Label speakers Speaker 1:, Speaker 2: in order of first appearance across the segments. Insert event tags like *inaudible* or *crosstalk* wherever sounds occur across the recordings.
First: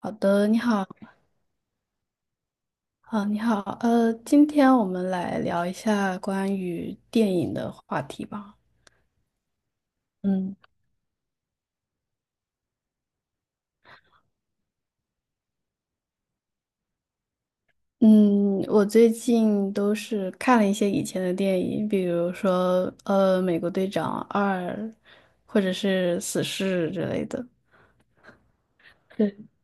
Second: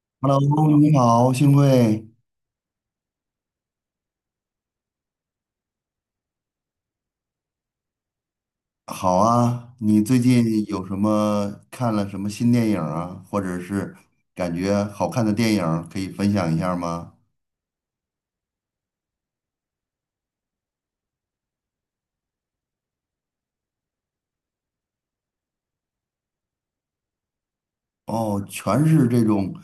Speaker 1: 好的，你
Speaker 2: Hello，
Speaker 1: 好，
Speaker 2: 你好，幸会，
Speaker 1: 啊，你好，今天我们来聊一下关于电影的话题吧。
Speaker 2: 好啊。你最
Speaker 1: 嗯
Speaker 2: 近有什么看了什么新电影啊，或者是感觉好看的电影可以分享一下吗？
Speaker 1: 嗯，我最近都是看了一些以前的电影，比如说《美国队长二》，或者是《死侍》之类的，
Speaker 2: 哦，全是这
Speaker 1: 对，
Speaker 2: 种，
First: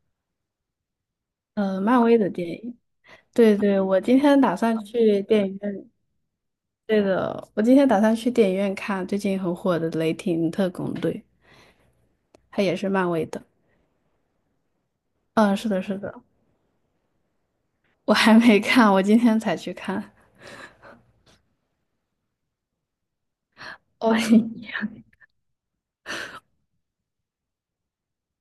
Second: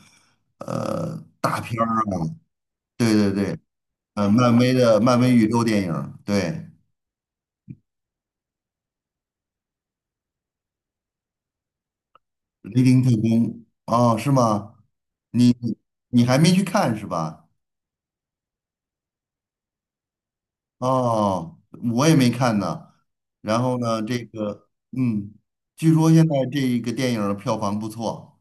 Speaker 2: 大
Speaker 1: 呃，
Speaker 2: 片儿。
Speaker 1: 漫威的电影。
Speaker 2: 对对
Speaker 1: 对
Speaker 2: 对，
Speaker 1: 对，我今天打算
Speaker 2: 漫
Speaker 1: 去
Speaker 2: 威
Speaker 1: 电
Speaker 2: 宇
Speaker 1: 影
Speaker 2: 宙电
Speaker 1: 院。
Speaker 2: 影，对，
Speaker 1: 对的，我今天打算去电影院看最近很火的《雷霆特工队》，它也
Speaker 2: 《雷
Speaker 1: 是
Speaker 2: 霆特
Speaker 1: 漫威
Speaker 2: 工》
Speaker 1: 的。
Speaker 2: 哦，是吗？你
Speaker 1: 嗯，是的，是的。
Speaker 2: 你还没去看是吧？
Speaker 1: 我还没看，我今天才去看
Speaker 2: 哦，我也没看呢。然后
Speaker 1: *laughs*。
Speaker 2: 呢，
Speaker 1: 哦，
Speaker 2: 这个，
Speaker 1: *laughs*
Speaker 2: 据说现在这一个电影的票房不错。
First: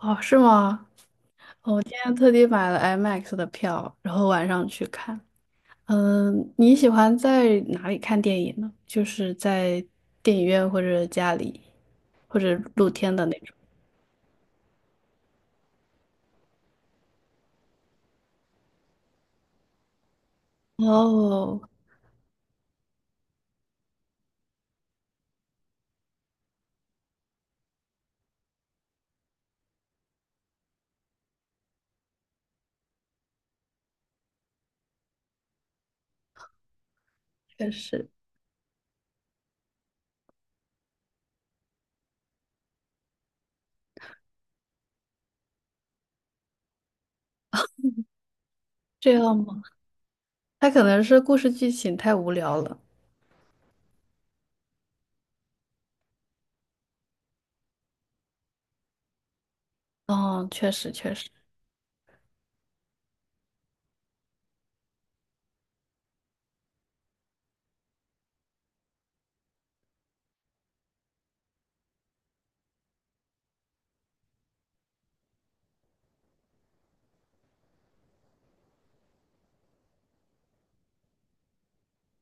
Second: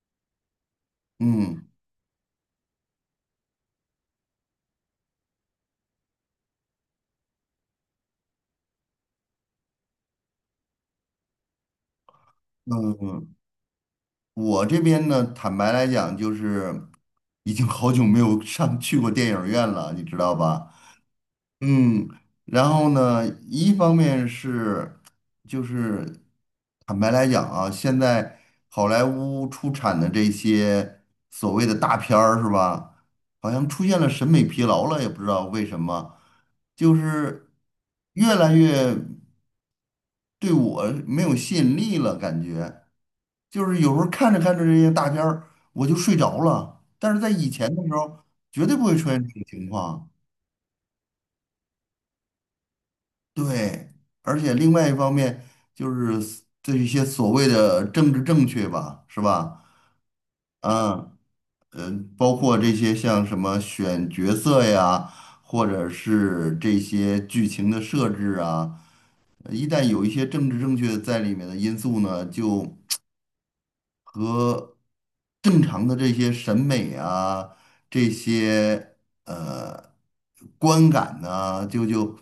Speaker 1: 哦，是吗？
Speaker 2: 嗯
Speaker 1: 哦，我今天特地买了 IMAX 的票，然后晚上去看。嗯，你喜欢在哪里看电影呢？就是在电影院或者家里，或者露天的
Speaker 2: 嗯，
Speaker 1: 那种。
Speaker 2: 我这边呢，坦白来讲，就是已经好久没有上去过电影院了，你知道吧？
Speaker 1: 哦，
Speaker 2: 嗯，然后呢，一方面是，就是坦白来讲啊，现在好莱坞出产的这些所谓的大片儿是吧，好像出现了审美疲劳了，也不知道为什么，就是
Speaker 1: 确实。
Speaker 2: 越来越对我没有吸引力了，感觉就是有时候看着看着这些大片儿，我就睡着了，但是在以前的时候绝对不会出
Speaker 1: 这
Speaker 2: 现这
Speaker 1: 样
Speaker 2: 种
Speaker 1: 吗？
Speaker 2: 情况。
Speaker 1: 他可能是故事剧情太无聊了。
Speaker 2: 对，而且另外一方面就是这一些所谓的政治正确吧，是吧？
Speaker 1: 哦，确实
Speaker 2: 嗯，
Speaker 1: 确实。
Speaker 2: 呃，包括这些像什么选角色呀，或者是这些剧情的设置啊，一旦有一些政治正确在里面的因素呢，就。正常的这些审美啊，这些呃观感呢、就就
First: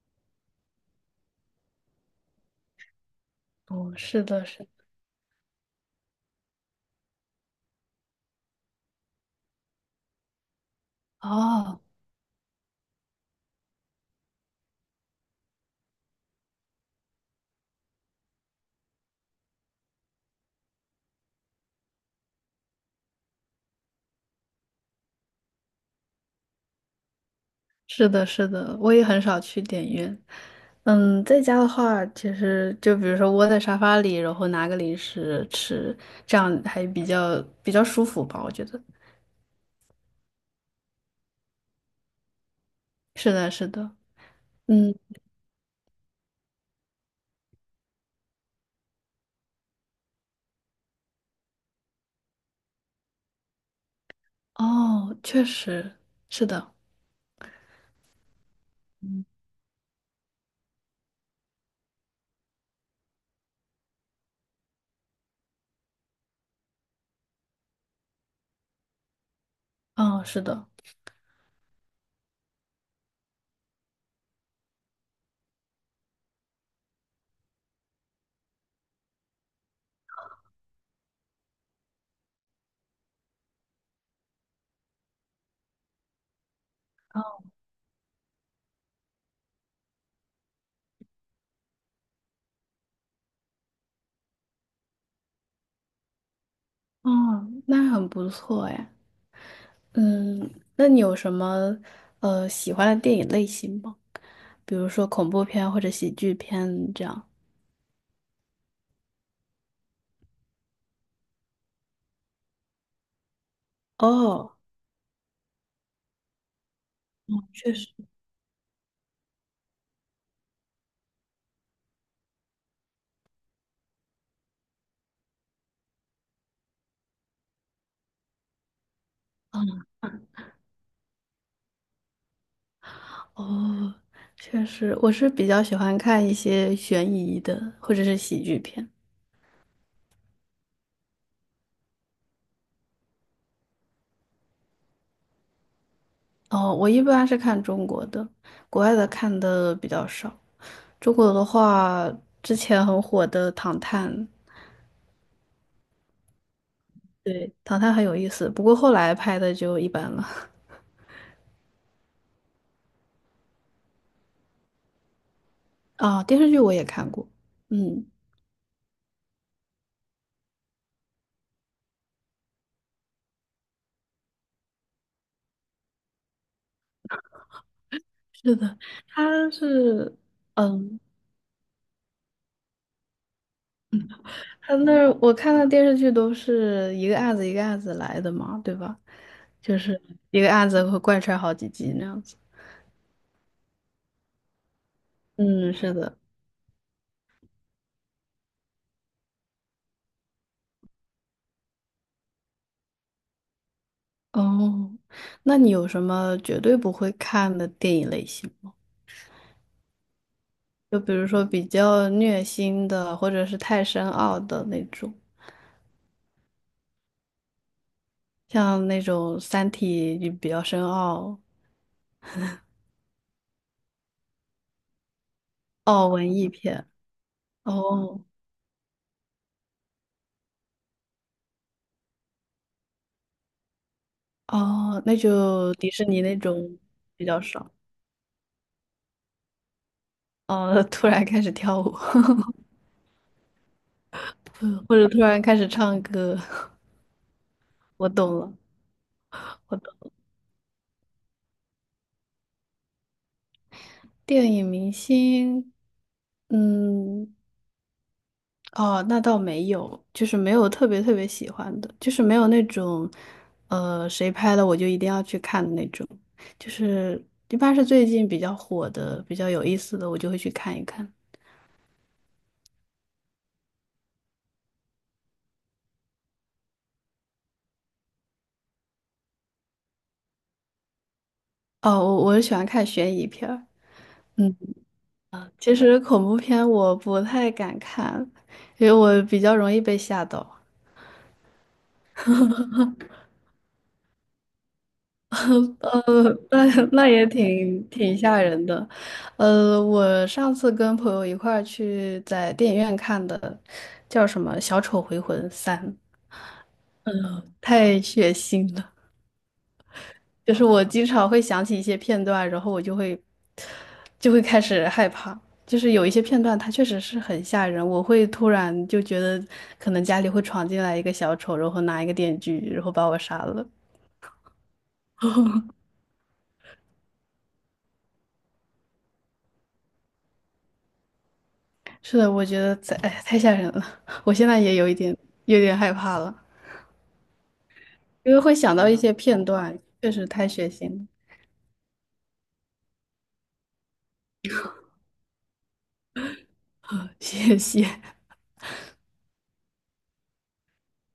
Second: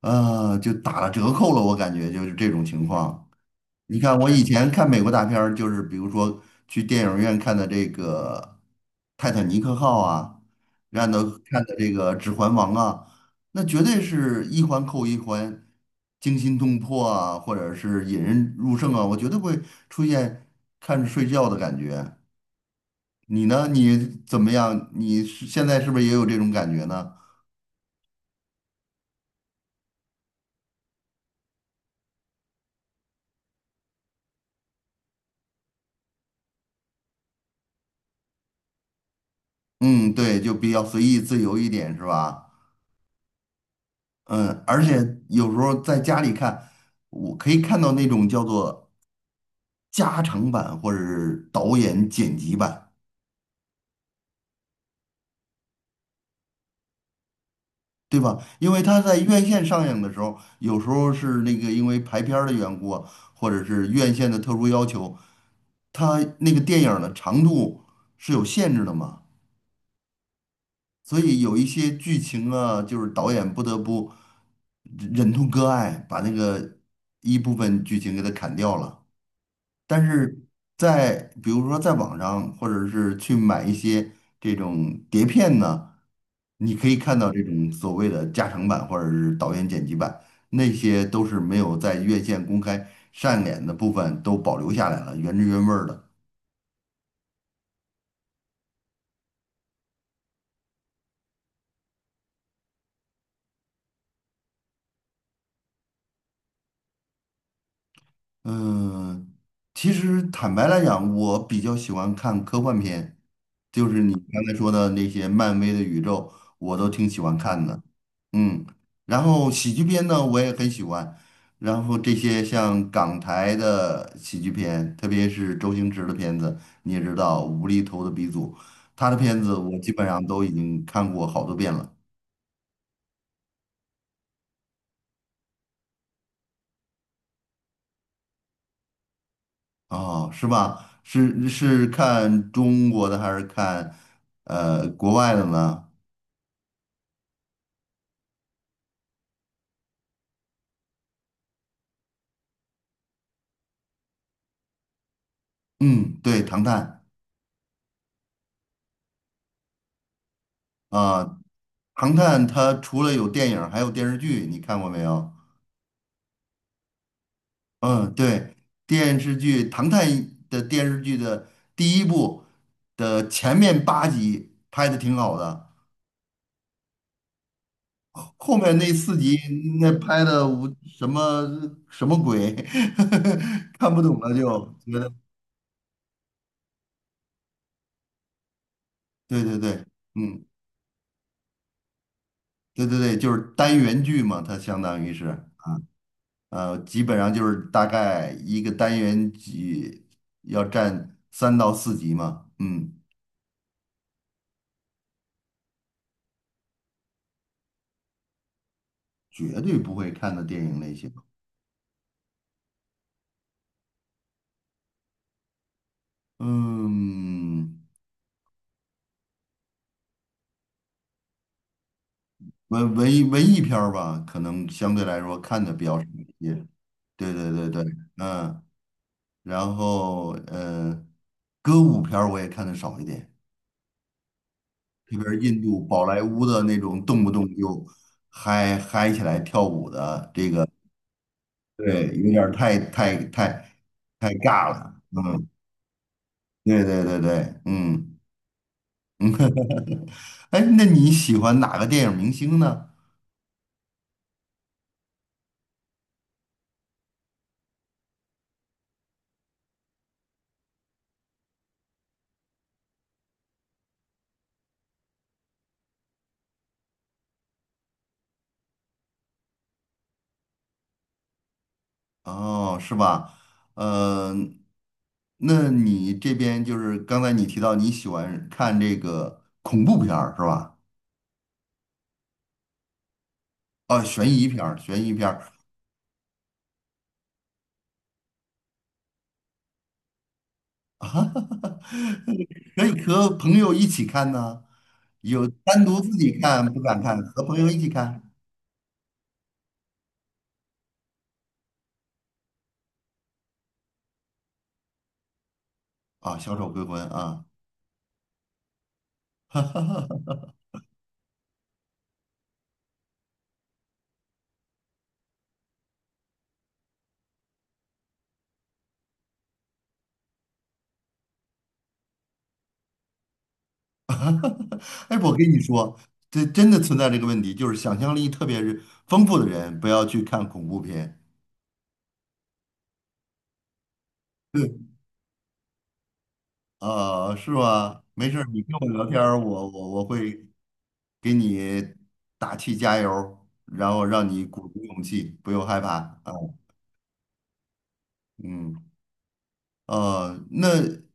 Speaker 2: 呃就打了折扣了。我感觉就是这种情况。
Speaker 1: 哦，
Speaker 2: 你看，
Speaker 1: 是
Speaker 2: 我以
Speaker 1: 的，是的。
Speaker 2: 前看美国大片儿，就是比如说去电影院看的这个《泰坦尼克号》啊，让的看的
Speaker 1: 哦。
Speaker 2: 这个《指环王》啊，那绝对是一环扣一环，惊心动魄啊，或者是引人入胜啊，我绝对不会出现看着睡觉的感觉。你呢？你怎么样？你是现在是不是也有这种感觉呢？
Speaker 1: 是的，是的，我也很少去电影院。嗯，在家的话，其实就比如说窝在沙发里，然后拿个零食吃，这样还比较舒服吧，我觉得。
Speaker 2: 嗯，对，就比较随意自由一点，是吧？
Speaker 1: 是的，是的，
Speaker 2: 嗯，而
Speaker 1: 嗯，
Speaker 2: 且有时候在家里看，我可以看到那种叫做加长版或者是导演剪辑版，
Speaker 1: 哦，确实是的，
Speaker 2: 对吧？因为他在院线上映的时候，有时候是那个因为排片儿的缘故啊或者是院线的特殊要求，他那个电影儿的长度是有限制的嘛。
Speaker 1: 哦，是的，
Speaker 2: 所以有一些剧情啊，就是导演不得不忍痛割爱，把那个一部分剧情给它砍掉了。但是比如说在网上，或者是去买一些这种碟片呢，你可以看到这种所谓的加长版或者是导演剪辑版，那些都是没有在院线公开上演的部分都保留下来了，原汁原味儿的。
Speaker 1: 哦，那很不错哎。嗯，那你有什么喜欢的电影类型吗？比如说恐怖片或者喜剧片这样。
Speaker 2: 嗯，其实坦白来讲，我比较喜欢看科幻片，就是你刚才
Speaker 1: 哦，
Speaker 2: 说的那些漫威的宇宙，我都挺喜欢看
Speaker 1: 确
Speaker 2: 的。
Speaker 1: 实。
Speaker 2: 嗯，然后喜剧片呢，我也很喜欢。然后这些像港台的喜剧片，特别是周星驰的片子，你也知道，无厘头的鼻祖，他的片子我基本上都已经看过好多遍了。
Speaker 1: 哦，确实，我是比较喜欢看一些悬疑的或者是喜剧片。
Speaker 2: 哦，是吧？是看中国的还是看国外的呢？
Speaker 1: 哦，我一般是看中国的，国外的看的比较少。中国的话，之前很火的《唐探》，
Speaker 2: 嗯，对，《唐探》
Speaker 1: 对，《唐探》很有意思，不过后来拍的就一般了。*laughs*
Speaker 2: 啊，《唐探》它除了有电影儿还有电视剧，你看过没有？
Speaker 1: 啊、电视剧我也看过，嗯，
Speaker 2: 嗯，对，电视剧《唐探》的电视剧的第一部的前面8集拍的挺好的，后
Speaker 1: 是
Speaker 2: 面
Speaker 1: 的，
Speaker 2: 那四集
Speaker 1: 他
Speaker 2: 那
Speaker 1: 是，
Speaker 2: 拍的我
Speaker 1: 嗯，
Speaker 2: 什么什么鬼，*laughs* 看不懂了就
Speaker 1: 他那
Speaker 2: 觉得，
Speaker 1: 儿我看的电视剧都是一个案子一个案子来的嘛，对吧？
Speaker 2: 对对对，
Speaker 1: 就是一
Speaker 2: 嗯，
Speaker 1: 个案子会贯穿好几集那样子。
Speaker 2: 对对对，就是单元剧嘛，它相当于是。
Speaker 1: 嗯，是的。
Speaker 2: 基本上就是大概一个单元要占3到4集嘛，嗯，
Speaker 1: 哦，那你有什么绝对不会看的电影类型吗？
Speaker 2: 绝对不会看的电影类
Speaker 1: 就
Speaker 2: 型。
Speaker 1: 比如说比较虐心的，或者是太深奥的那种，
Speaker 2: 嗯，
Speaker 1: 像那种《三体》就比较深奥，
Speaker 2: 文艺片儿吧，可能相对来说看的比较少
Speaker 1: 哦，
Speaker 2: 一
Speaker 1: 文艺
Speaker 2: 些。
Speaker 1: 片。
Speaker 2: 对对对对，
Speaker 1: 哦
Speaker 2: 嗯，然后歌舞片儿我也看的少一点，
Speaker 1: 哦，
Speaker 2: 特
Speaker 1: 那
Speaker 2: 别是印
Speaker 1: 就
Speaker 2: 度
Speaker 1: 迪
Speaker 2: 宝
Speaker 1: 士尼
Speaker 2: 莱
Speaker 1: 那
Speaker 2: 坞的那
Speaker 1: 种
Speaker 2: 种动
Speaker 1: 比
Speaker 2: 不
Speaker 1: 较
Speaker 2: 动
Speaker 1: 少。
Speaker 2: 就嗨嗨起来跳舞的这个。
Speaker 1: 哦，*laughs* 突然开始跳舞，
Speaker 2: 对，有点儿太太太太尬
Speaker 1: *laughs*
Speaker 2: 了。
Speaker 1: 或者突然
Speaker 2: 嗯，
Speaker 1: 开始唱歌，
Speaker 2: 对对对对，
Speaker 1: *laughs* 我
Speaker 2: 嗯，
Speaker 1: 懂了，我懂。
Speaker 2: 哎，那你喜欢哪个电影明星呢？
Speaker 1: 电影明星，嗯。哦，那倒没有，就是没有特别特别喜欢的，就是没有那种，呃，谁拍的我就一定要去看的那种，就是一般是最近比较火的、比较有意思的，我就会去看一看。
Speaker 2: 哦，是吧？嗯、那你这边就是刚才你提到你喜欢看这个恐怖片儿是吧？
Speaker 1: 哦，我喜欢看悬疑片儿。
Speaker 2: 哦，悬疑
Speaker 1: 嗯，
Speaker 2: 片儿，悬疑片儿
Speaker 1: 其实恐怖片我不太敢看，因为我比较容易被吓到。
Speaker 2: *laughs* 啊可以和朋友一起看呢，有单独自
Speaker 1: 呃，
Speaker 2: 己看
Speaker 1: 那
Speaker 2: 不敢
Speaker 1: 那
Speaker 2: 看，
Speaker 1: 也
Speaker 2: 和朋友一
Speaker 1: 挺
Speaker 2: 起
Speaker 1: 挺
Speaker 2: 看
Speaker 1: 吓人的。呃，我上次跟朋友一块儿去在电影院看的，叫什么《小丑回魂三》，
Speaker 2: 啊，小丑回魂》啊。
Speaker 1: 太血腥了。
Speaker 2: *laughs*
Speaker 1: 就是我经常会想起一些片段，然后我就会就会开始害怕。就是有一些片段，它确实是很吓人，我会突然就觉得可能家里会闯进来一个小丑，然后拿一个电锯，然后把我杀了。
Speaker 2: 哎，我跟你说，这真的存在这个问题，就是想象力特别是丰富的人，不要去看恐怖片。
Speaker 1: 是的，我觉得在，哎，太吓人了，*laughs* 我现在
Speaker 2: 对，
Speaker 1: 也有点害怕了。
Speaker 2: 啊、是吧？没
Speaker 1: 因
Speaker 2: 事
Speaker 1: 为
Speaker 2: 儿
Speaker 1: 会
Speaker 2: 你跟
Speaker 1: 想
Speaker 2: 我
Speaker 1: 到一
Speaker 2: 聊
Speaker 1: 些
Speaker 2: 天儿
Speaker 1: 片
Speaker 2: 我
Speaker 1: 段，
Speaker 2: 我我
Speaker 1: 确实太
Speaker 2: 会
Speaker 1: 血腥了。
Speaker 2: 给你打气加油儿然后让你鼓足勇气，不用害怕啊。
Speaker 1: *laughs* 谢谢。
Speaker 2: 嗯，那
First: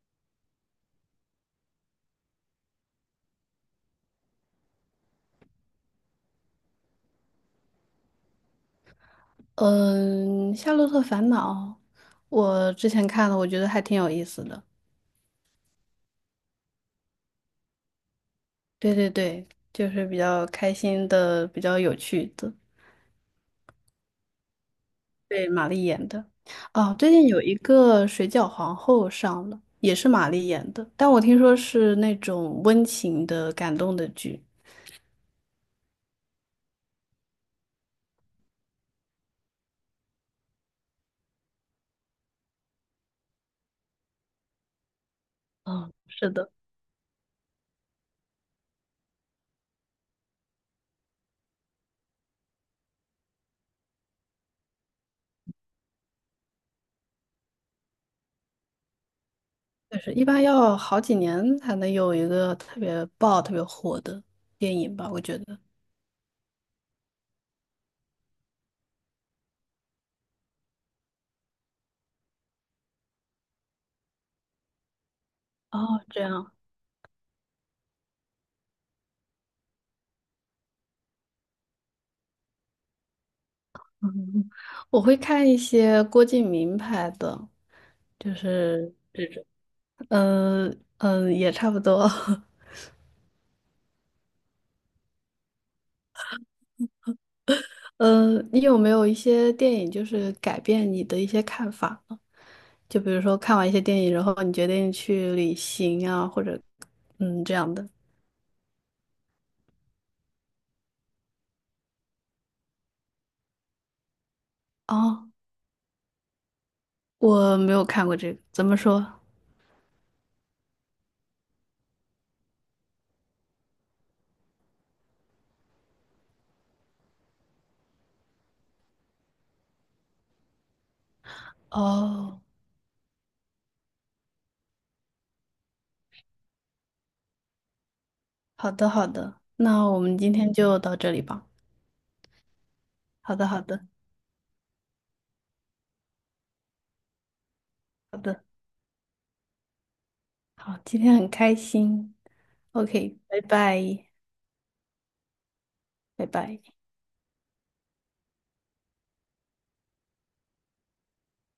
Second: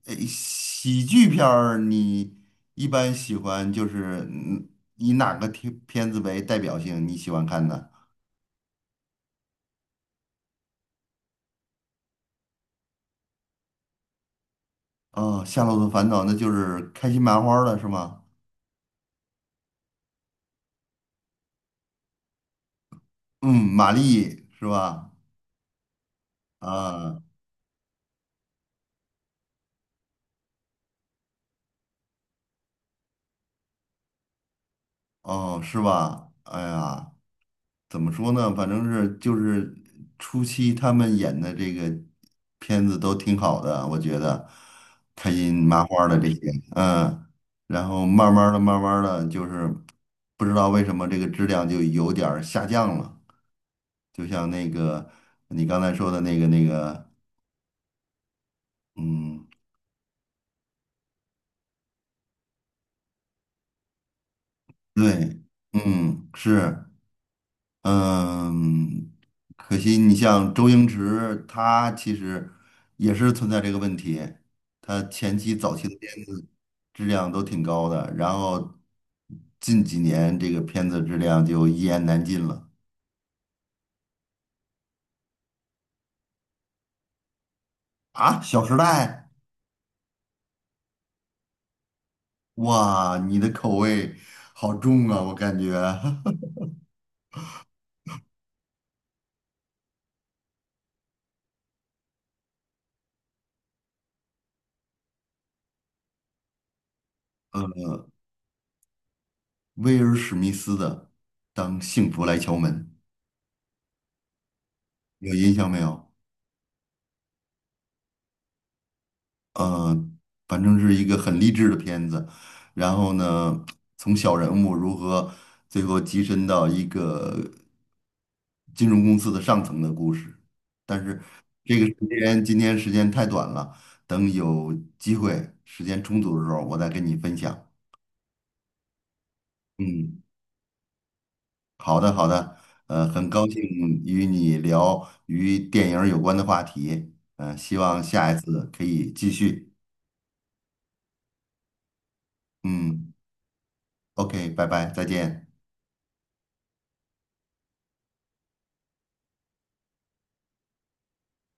Speaker 2: 喜剧片儿你一般喜欢就是以哪个片子为代表性？你喜欢看的？
Speaker 1: 嗯，《夏洛特烦恼》，我之前看了，我觉得还挺有意思的。
Speaker 2: 哦，《夏洛特烦恼》那就是开心麻花儿了，是吗？
Speaker 1: 对对对，就是比较开心的，比较有趣的。
Speaker 2: 嗯，玛丽是吧？
Speaker 1: 对，玛丽演的。哦，最
Speaker 2: 啊，
Speaker 1: 近有一个《水饺皇后》上了，也是玛丽演的，但我听说是那种温情的、感动的剧。
Speaker 2: 哦，是吧？哎呀，怎么说呢？反正是就是初期他们演的这个片子都挺好的，我觉得开心麻
Speaker 1: 嗯，
Speaker 2: 花的这
Speaker 1: 是
Speaker 2: 些，
Speaker 1: 的。
Speaker 2: 然后慢慢的、慢慢的，就是不知道为什么这个质量就有点儿下降了，就像那个你刚才说的那个，嗯，
Speaker 1: 就是一般要好几年才能有一个特别爆、特别火的电影吧，我觉
Speaker 2: 对，
Speaker 1: 得。
Speaker 2: 嗯，是。嗯，可惜你像周星驰，他其实也是存在这个问题。他早期的
Speaker 1: 哦，这
Speaker 2: 片子
Speaker 1: 样，
Speaker 2: 质量都挺高的，然后近几年这个片子质量就一言难尽了
Speaker 1: 嗯，我会看一些郭敬明拍的，
Speaker 2: 啊，
Speaker 1: 就
Speaker 2: 《小时代》
Speaker 1: 是，嗯嗯，也差不多。*laughs*
Speaker 2: 哇，你的口味好重啊，我感觉 *laughs*
Speaker 1: 嗯，你有没有一些电影就是改变你的一些看法呢？就比如说看完一些电影，然后你决定去旅行啊，或者嗯这样的。
Speaker 2: 威尔史密斯的《当幸福来敲门》
Speaker 1: 哦，
Speaker 2: 有印象没有？
Speaker 1: 我没有看过这个，怎么说？
Speaker 2: 呃，反正是一个很励志的片子。然后呢，从小人物如何最后跻身到一个金融公司的上层的故事。但是这个时
Speaker 1: 哦。
Speaker 2: 间今天时间太短了，等有机会时间充足的时候，我再跟你分享。
Speaker 1: 好的，好的，那我们
Speaker 2: 嗯，
Speaker 1: 今天就到这里吧。
Speaker 2: 好的好的，很
Speaker 1: 好
Speaker 2: 高
Speaker 1: 的，
Speaker 2: 兴
Speaker 1: 好的，
Speaker 2: 与你聊与电影儿有关的话题，希望
Speaker 1: 好
Speaker 2: 下一
Speaker 1: 的，
Speaker 2: 次可以继续。
Speaker 1: 好，今天很开心。
Speaker 2: 嗯
Speaker 1: OK，拜拜，
Speaker 2: ，OK，拜拜，再见。
Speaker 1: 拜拜。